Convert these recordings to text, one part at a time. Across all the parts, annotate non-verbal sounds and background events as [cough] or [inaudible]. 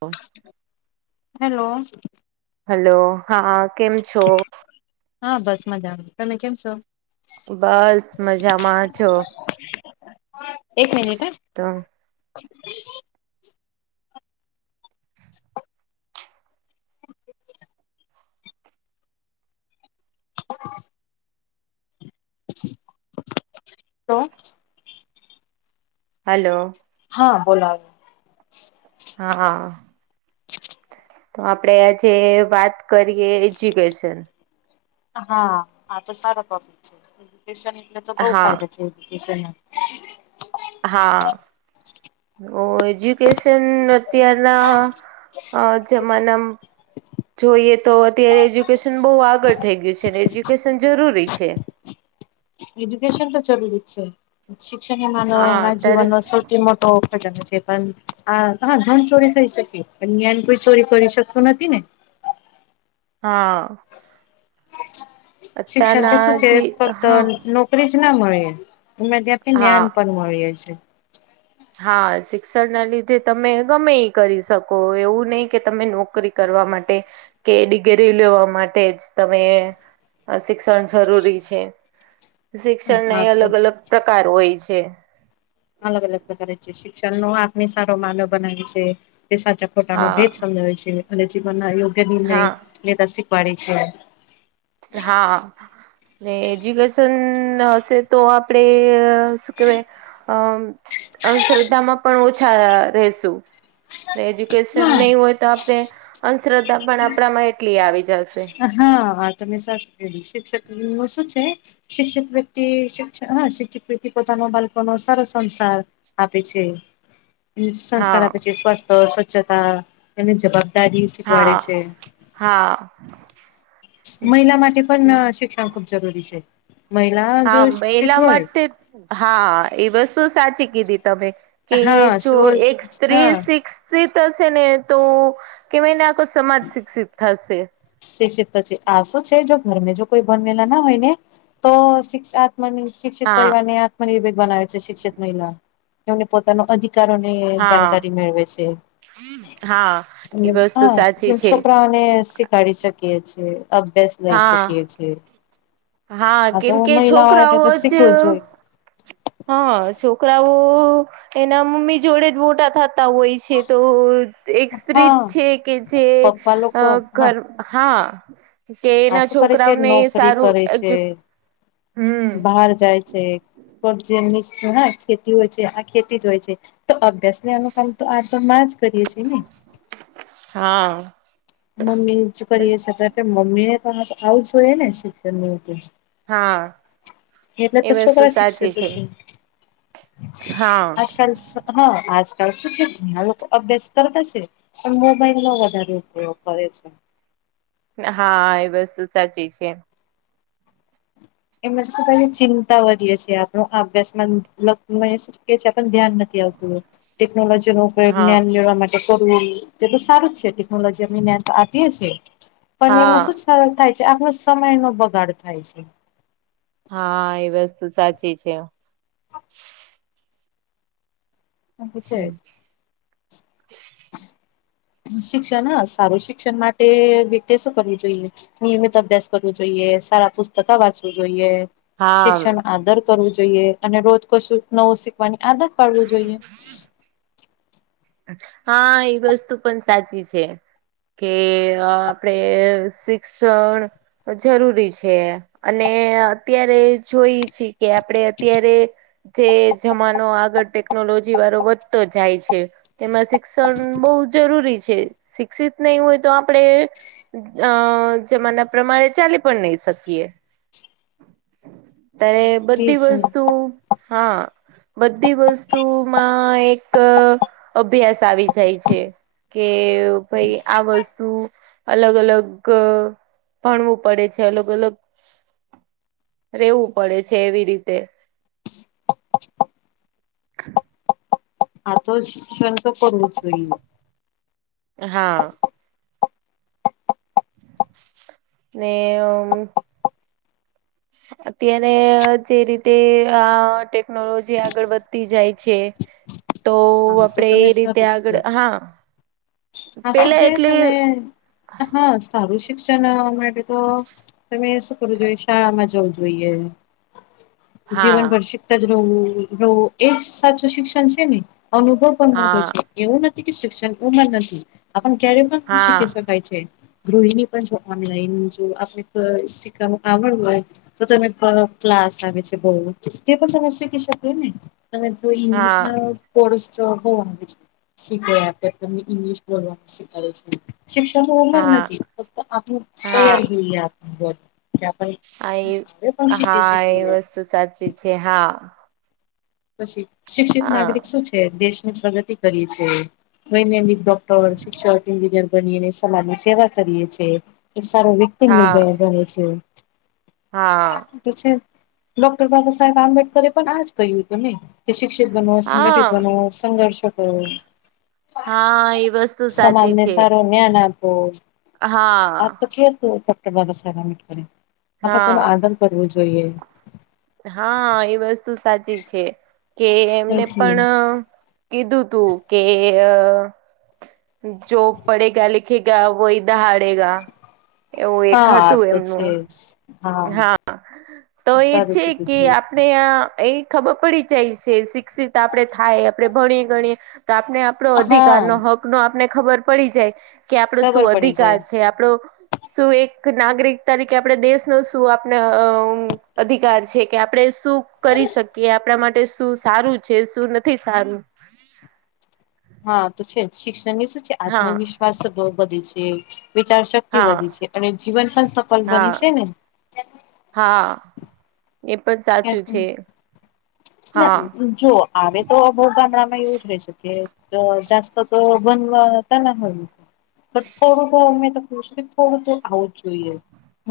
હોય hello hello. હા કેમ છો? હા બસ મજામાં. તમે કેમ છો? બસ મજામાં જો. એક મિનિટ હા. ત [unintelligible] [inaudible] તો હલો હા બોલાવે. હા હા. તો આપડે આજે વાત કરીએ એજ્યુકેશન. હા આ તો સારો ટોપિક છે એજયુકેસન એટલે તો બોવ હા ફાયદો છે એજ્યુંકેસન નો. હા ઓ એજ્યુકેશન અત્યારના આ જમાંના મ જોઈએ તો અત્યારે એજ્યુકેશન બો આગળ થઈ ગયું છે ને એજ્યુકેશન જરૂરી છે. એજ્યુકેશન તો જરૂરી જ છે શિક્ષણની હા માનવ અત્યારે જીવનનો સોં એ મોટો ખજનો છે પણ આ હા ધન ચોરી થઈ શકે પણ જ્ઞાન કોઈ ચોરી કરી શકતું નથી ને. હા. શિક્ષણ થી અત્યારના સુ છે જે ફક્ત હા નો નોકરી જ ના મળીએ અને ત્યાં પણ હા જ્ઞાન પણ મળીએ છીએ. હા શિક્ષણ ના લીધે તમે ગમે ઈ કરી શકો એવું નય કે તમે નોકરી કરવા માટે કે ડિગ્રી લેવા માટે જ તમે શિક્ષણ જરૂરી છે. શિક્ષણને હા તો અલગ અલગ પ્રકાર હોય છે. અલગ અલગ પ્રકારે છે શિક્ષણ નો આપને સારો માનવ બનાવે છે તે સાચો ખોટા નો હા ભેદ સમજાવે છે અને જીવન ના યોગ્ય નિર્ણય હા લેતા શીખવાડે છે. હા, એજ્યુકેશન હશે તો આપણેે શું કેવાય, અ અંધશ્ર્ધામાં પણ ઓછા રેશું. એજ્યુકેશન નય હા હોય તો આપણે, અંધ્રદ્ધા પણ આપણામાં એટલી આવી જશે. હા આ તમે સાચૂં કીધુ શિક્ષક નું શું છે. શિક્ષિત વ્યક્તિ શિક્ષ શિક્ષિત વ્યક્તિ પોતાનો બાલકોનો સારો સંસાર આપે છે. એ સંસ્કાર હા આપે છે સ્વાસ્થ્ય સ્વચ્છતા, એની જવાબદારી શીખવાડે હા છે. હા. મહિલા માટે પણ શિક્ષણ ખૂબ જરૂરી છે, મહિલા જો હા એલા શિક્ષિત હોય. માટે હા એ વસ્તુ સાચી કીધી તમે, કે હા જો સ્વ એક સ્ત્રી હા સિક્સ ક્ષિત હશે ને તો, કેવાયને આખો સમાજ શિક્ષિત થશે. શિક્ષિત છે આ શું છે જો ઘરમે જો કોઈ બનવેલા ના હોય ને. તો શિક્ષ આત માની શિક્ષિત હા પરિવાર ને આત્મનિર્ભેર બનાવે છે શિક્ષિત મહિલા, એને પોતાનો અધિક કારણે જાનકારી હા મેળવે છે, હા એ હ વસ્તુ જે સાચી છે છોકરા શીખાડી શકીએ છે અભ્યાસ લઈ હા શકીએ છે. હા આ તો કેમ હો કે મહિલાઓ માટે છોકરાઓ તો શીખવું જ જોય. હા છોકરાઓ એના મમ્મી જોડે જ મોટા થતા હોય છે. છે તો એક સ્ત્રી હા છે કે જે, પપ્પા લોકો હા ઘર હા, કે હા એના શું કરે છે છોકરાવ ને નોકરી સારું કરે એજ છે બહાર જાય છે. પબ જેમ ખેતી હોય છે આ ખેતી જ હોય છે. તો અભ્યાસ લેવાનું કામ તો આ તો માં જ કરીએ છીએ ને. હા. મમ્મીજ કરીએ અ્યારે મમ્મી ને તો આવું જોઈએ ને શિક્ષણને એવું તો. હા. એટલે એ તો વસ્તુ છોકરા શીખશે, સાચી છે પછી હા આકાલ હા આજકાલ શું છે ઘણા લોકો અભ્યાસ કરતા છે. પણ મોબાઈલ નો વધારે ઉપયોગ કરે છે. હા એ વસ્તુ સાચી છે. એમાં શું ચિંતા વધીએ છીએ આપણ અભ્યાસમાં લગ શ છે આપ ધ્યાન નથી. ટેકનોલોજી નો ઉપયોગ હા જ્ઞન લેવા માટે કરું તે તો સારું જ છે ટેકનોલોજી અમે તો આપીએ છીએ, પણ હા એમનું શું છે. થાય છે આપનો સમય નો બગાડ થાય છે. હા એ વસ્તુ સાચી છે. [unintelligible] શિક્ષણ હ સારું શિક્ષણ માટે વ્યક્તિએ શું કરવું જોઈએ? નિયમિત અભ્યાસ કરવું જોઈએ સારા પુસ્તકો વાંચવું જોઈએ. હા શિક્ષણનું આદર કરવું જોઈએ અને રોજ કશું નવું શીખવાની આદર કરવું જોઈએ. હા એ વસ્તુ પણ સાચી છે. કે આપડે શિક્ષણ જરૂરી છે. અને અત્યારે જોઈએ છે કે આપડે અત્યારે જે જમાનો આગળ ટેકનોલોજી વાળો વધતો જાય છે. તેમાં શિક્ષણ બોઉ જરૂરી છે, શિક્ષિત નઈ હોય તો આપણે અ જમાના પ્રમાણે ચાલી પણ નઈ શકીએ. અત્યારે તે બધી છે વસ્તુ હા બધી વસ્તુઓમાં એક અભ્યાસ આવી જાય છે. કે ભાઈ આ વસ્તુ અલગ અલગ ભણવું પડે છે. અલગ અલગ રહેેવું પડે છે એવી રીતે આ તો શિક્ષણ તો કરવું જ જોઈએ. હા. ને અત્યારે જે રીતે આ ટેકનોલોજી આગળ વધતી જાય છે. તો હા તો આપડે તમે એ રીતે સારું આગળ કીધું હા આ શું પેલા છે એટલે તમે. હા સારું શિક્ષણવા માટે તો તમે શું કરું જોઈએ શાળામાં જવું જોઈએ. હા જીવનભર શીખતા જ રહેવું રહેવું એજ સાચું શિક્ષણ છે ને. અનુભવ પણ મોટો હા છે. એવું નથી કે શિક્ષણ [unintelligible] નથી. આપણે ક્યારે પણ હા શીખી શકીએ. થાય છે. [inaudible] પણ ઓનલાઈન જો આપણે શીખવાની આવડ હોય તો તમે ક્લાસ આવે છે બોઉ. તે પણ તમે શીખી શકો ને. તમે કોઈ હા ઈનીશનલ [unintelligible] તમને ઇંગ્લિશ બોલવાનું શીખાવાડે છે. શિક્ષણની ઉમર હા નથી. ફક્ત આપડી હા તૈયાર જોઈએ આપ જે આપણ ને પણ શીખી શકીએ. તો સાચી છે હા. પછી શિક્ષિત હા નાગરિક શું છે? દેશની પ્રગતિ કરી છે. [inaudible] કો શિક્ષક એન્જિનિયર બની સમાજની સેવા કરીએ છીએ. એક સારો [unintelligible] સિંગલ હા બને છે. હા. તો છે ડોક્ટર બાબાસાહેબ આંબેડકરે પણ આજ કહ્યું હતું ને? કે શિક્ષિત બનો સંઘટિત હા બનો સંઘર્ષ કરો. હા એ વસ્તુ સાચી છે. ન્યા નાં તો હા આ જ તો કહ્યું હતું ડોક્ટર બાબાસાહેબ આંબેડકરે. આપણે તેનો હા આદર કરવો જોઈએ. હા એ વસ્તુ સાચી છે કે એમને પણ કીધું હતું કે જો પડેગા લિખેગા વો ઈતિહાસ બદલેગા એવું એક હા હતું તો છે એમનું. જ હા તો એ સારું છે કીધું કે આપણે આ ખબર પડી જાય છે શિક્ષિત આપણે થાય આપણે ભણીએ ગણીએ તો આપને આપડો હા અધિકારનો હક નો આપને ખબર પડી જાય. કે આપડો ખબર શું પડી અધિકાર જાય છે. આપડો શું એક નાગરિક તરીકે આપણે દેશ શું આપનો અધિકાર છે કે આપણે શું કરી શકીએ આપણા માટે શું સારું છે શું નથી સારું. હા તો છે શિક્ષણની શું છે, હા આત્મવિશ્વાસ બધી છે વિચારશક શતિ હા બધી છે અને જીવન પણ સફલ બની છે હા ને? હા એ પણ સાચું છે હા. જો આવે તો ભોગા નામે એવું જ રહેશે. એ તો જાસ્ત તો બનવા ત ના હોય? બ થોડું તો અમે તો ક છું કે થોડું તો આવઉ છ.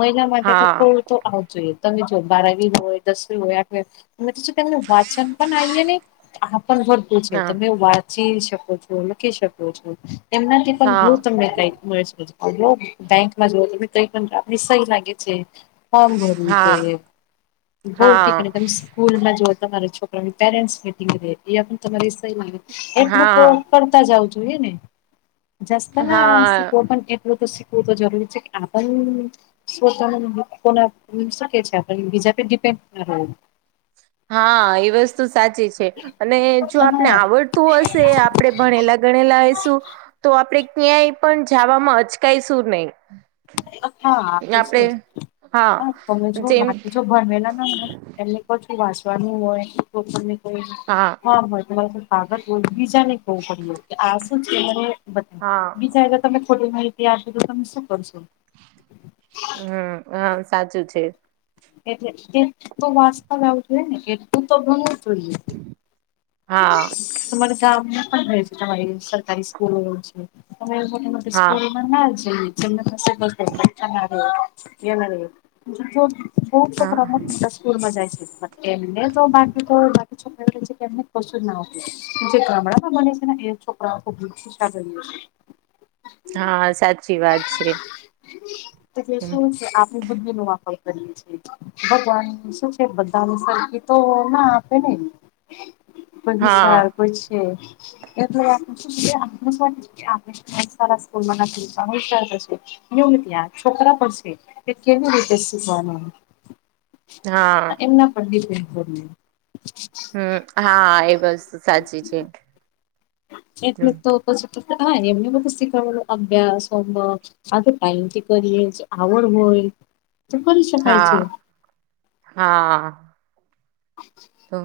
મહિલા માટે તો હા થોડું તો આવ જોઈએ તમે જો બારાવી હોય, દસ હો તોનું વાચન પણ આવીએ નહી આ છે હા તમે વાંચી શકો છો લખી શકો છો? એમનાથી પણ હા બહુ તમને કઈ મળી શ હ બેંકમાં જોવ તને કઈ પણ આપને સહી લાગે છે, ફોર્મ ભરવું હા જોઈએ. બઉ કે હા તમે સ્કૂલમાં જોઓ તમારા છોકરાની પેરેન્ટ્સ મીટિંગ અં પણ તમારી સહી એટલું તો હા કરતા જાવું જોઈએ ને? જસ્ત ના હા શીખવો પણ એટલું તો તો જરૂરી છે કે આપના શકે છે બીજા [inaudible] હા એ વસ્તુ સાચી છે. અને જો આપને હા આવડતું હશે આપડે ભણેલા ગણેલા હશું તો આપણેે ક્યાંય પણ જવામાં અચકાયશું નહી. હા તો છે આપડે હા હ તમે જો જેમ બાકી જો ભણેલા ને એ કછું વાંચવાનું હોય તો કોઈ હા હ હો તમારે કાગત હો બીજાને કવું પડ્યું આ શું છે રે હા બીજા તો તમે ખોટી માહિતી આપજો તો તમે શું કરશો? હમ હ સાચું છે. એટલે કેટલું તો વાચતા લાવવું જોઈએ ને કેટલું તો ભણવું જ જોઈએ. હા તમારા ગામમાં પણ હો છે તમારી સરકારી સ્કૂલો છે મો મોટી હા સ્કૂલો છે ચંદ પ્રસાદકના ગના [inaudible] ખુબ હા છોકરા મોટા સ્કૂલ માં જાય છેમ તો બાકી તો બાકી છોક કેને કશું જ ના હોય જે ગામડામાં બને છેને એ છોકરાબીઈએ છ છે હા સાચી વાત છે. એલે હમ, શું છે આપણે બુદ્ધિ નો વાપર કરીએ છીએ. ભગવાન શું છે, બધાની સરખી તો ના આપે ને? કોઈ ગુસાર હા કોઈ છે એ [inaudible] સારા સ્કૂલમાં નથી વિચારશે. ત્યાં છોકરા પણ છે તે કેવી રીતે શીખવાનું? હા એમના પ [unintelligible] હમ હા એ બસ્તુ સાચી છે. એટલે હમ, તો પછી હા એમને બધ શીખડલ અભ્યાસ હોમવર્ક આ તો ટાઈમથી કરીએ આવડ હોય તો કરી શકાય છે. હા હા તો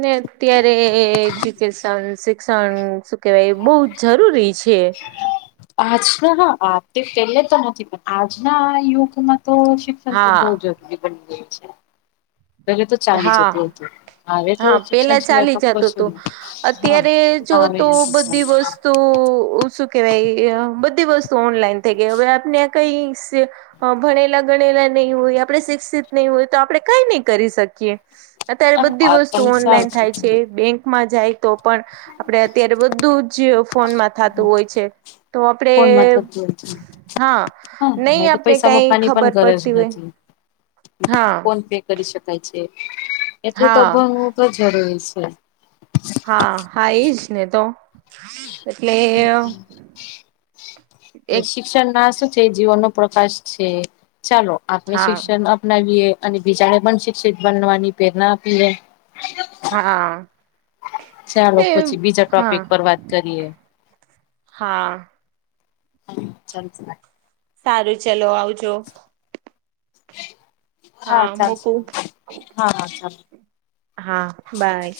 ને અત્યારે એજ્યુકેશન શિક્ષણ શું કેહેવાય બહુ જરૂરી છે. આજના હા તે પહેલે તો નથી પણ આજના યુગમાં તો તો હા બહ જરૂરી બની ગય છે., પેલે તો ચાલી હા જતું હતું હવે તો હા શિક્ષણ પેલા સિવાય ચાલી તો જતું કશું હતું, નહી અત અત્યારે જો આવે તો નથી બધી ચાલતું વસ્તુ કે ભાઈ બધી વસ્તુ ઓનલાઈન થઈ ગઈ હવે આપને કઈ અ ભણેલા ગણેલા નહીં હોય આપણે શિક્ષિત નહી હોય તો આપડણે કઈ નહી કરી શકીએ. અત્યારે બધી આ વસ્તુ તમે ઓનલાઈન સારું થાય છે બેંકમાં જાય તો પણ. આપડ અત્યારે બધું જ ફોનમાં થતું હોય છે, તો આપણેે ફોનમાં થતું હતું હા, હા હવે નહી તો આપને પૈસા કઈ મુકવાની પણ ખબર ગરજ પડતી હોય. નથી હા ફોન પે કરી શકાય છે, એટલ તો હા ભણવું તો જરૂરી છે. હા હા એજ ને તો. એટલે, છે એક શિક્ષણ ના શું છે જીવન નો પ્રકાશ છે, ચાલો આપણે હા શિક્ષણ અપનાવીએ અને બીજાને પણ શિક્ષિત બનવાની પ્રેરણા આપીએે. હા, ચાલો એ પછી બીજા ટોપિક હા. પર વાત કરીએ હા. ચાલસ. સારું ચલો આવજો. હા ચાલશેાલ હા, હા ચાલ. હા બાય.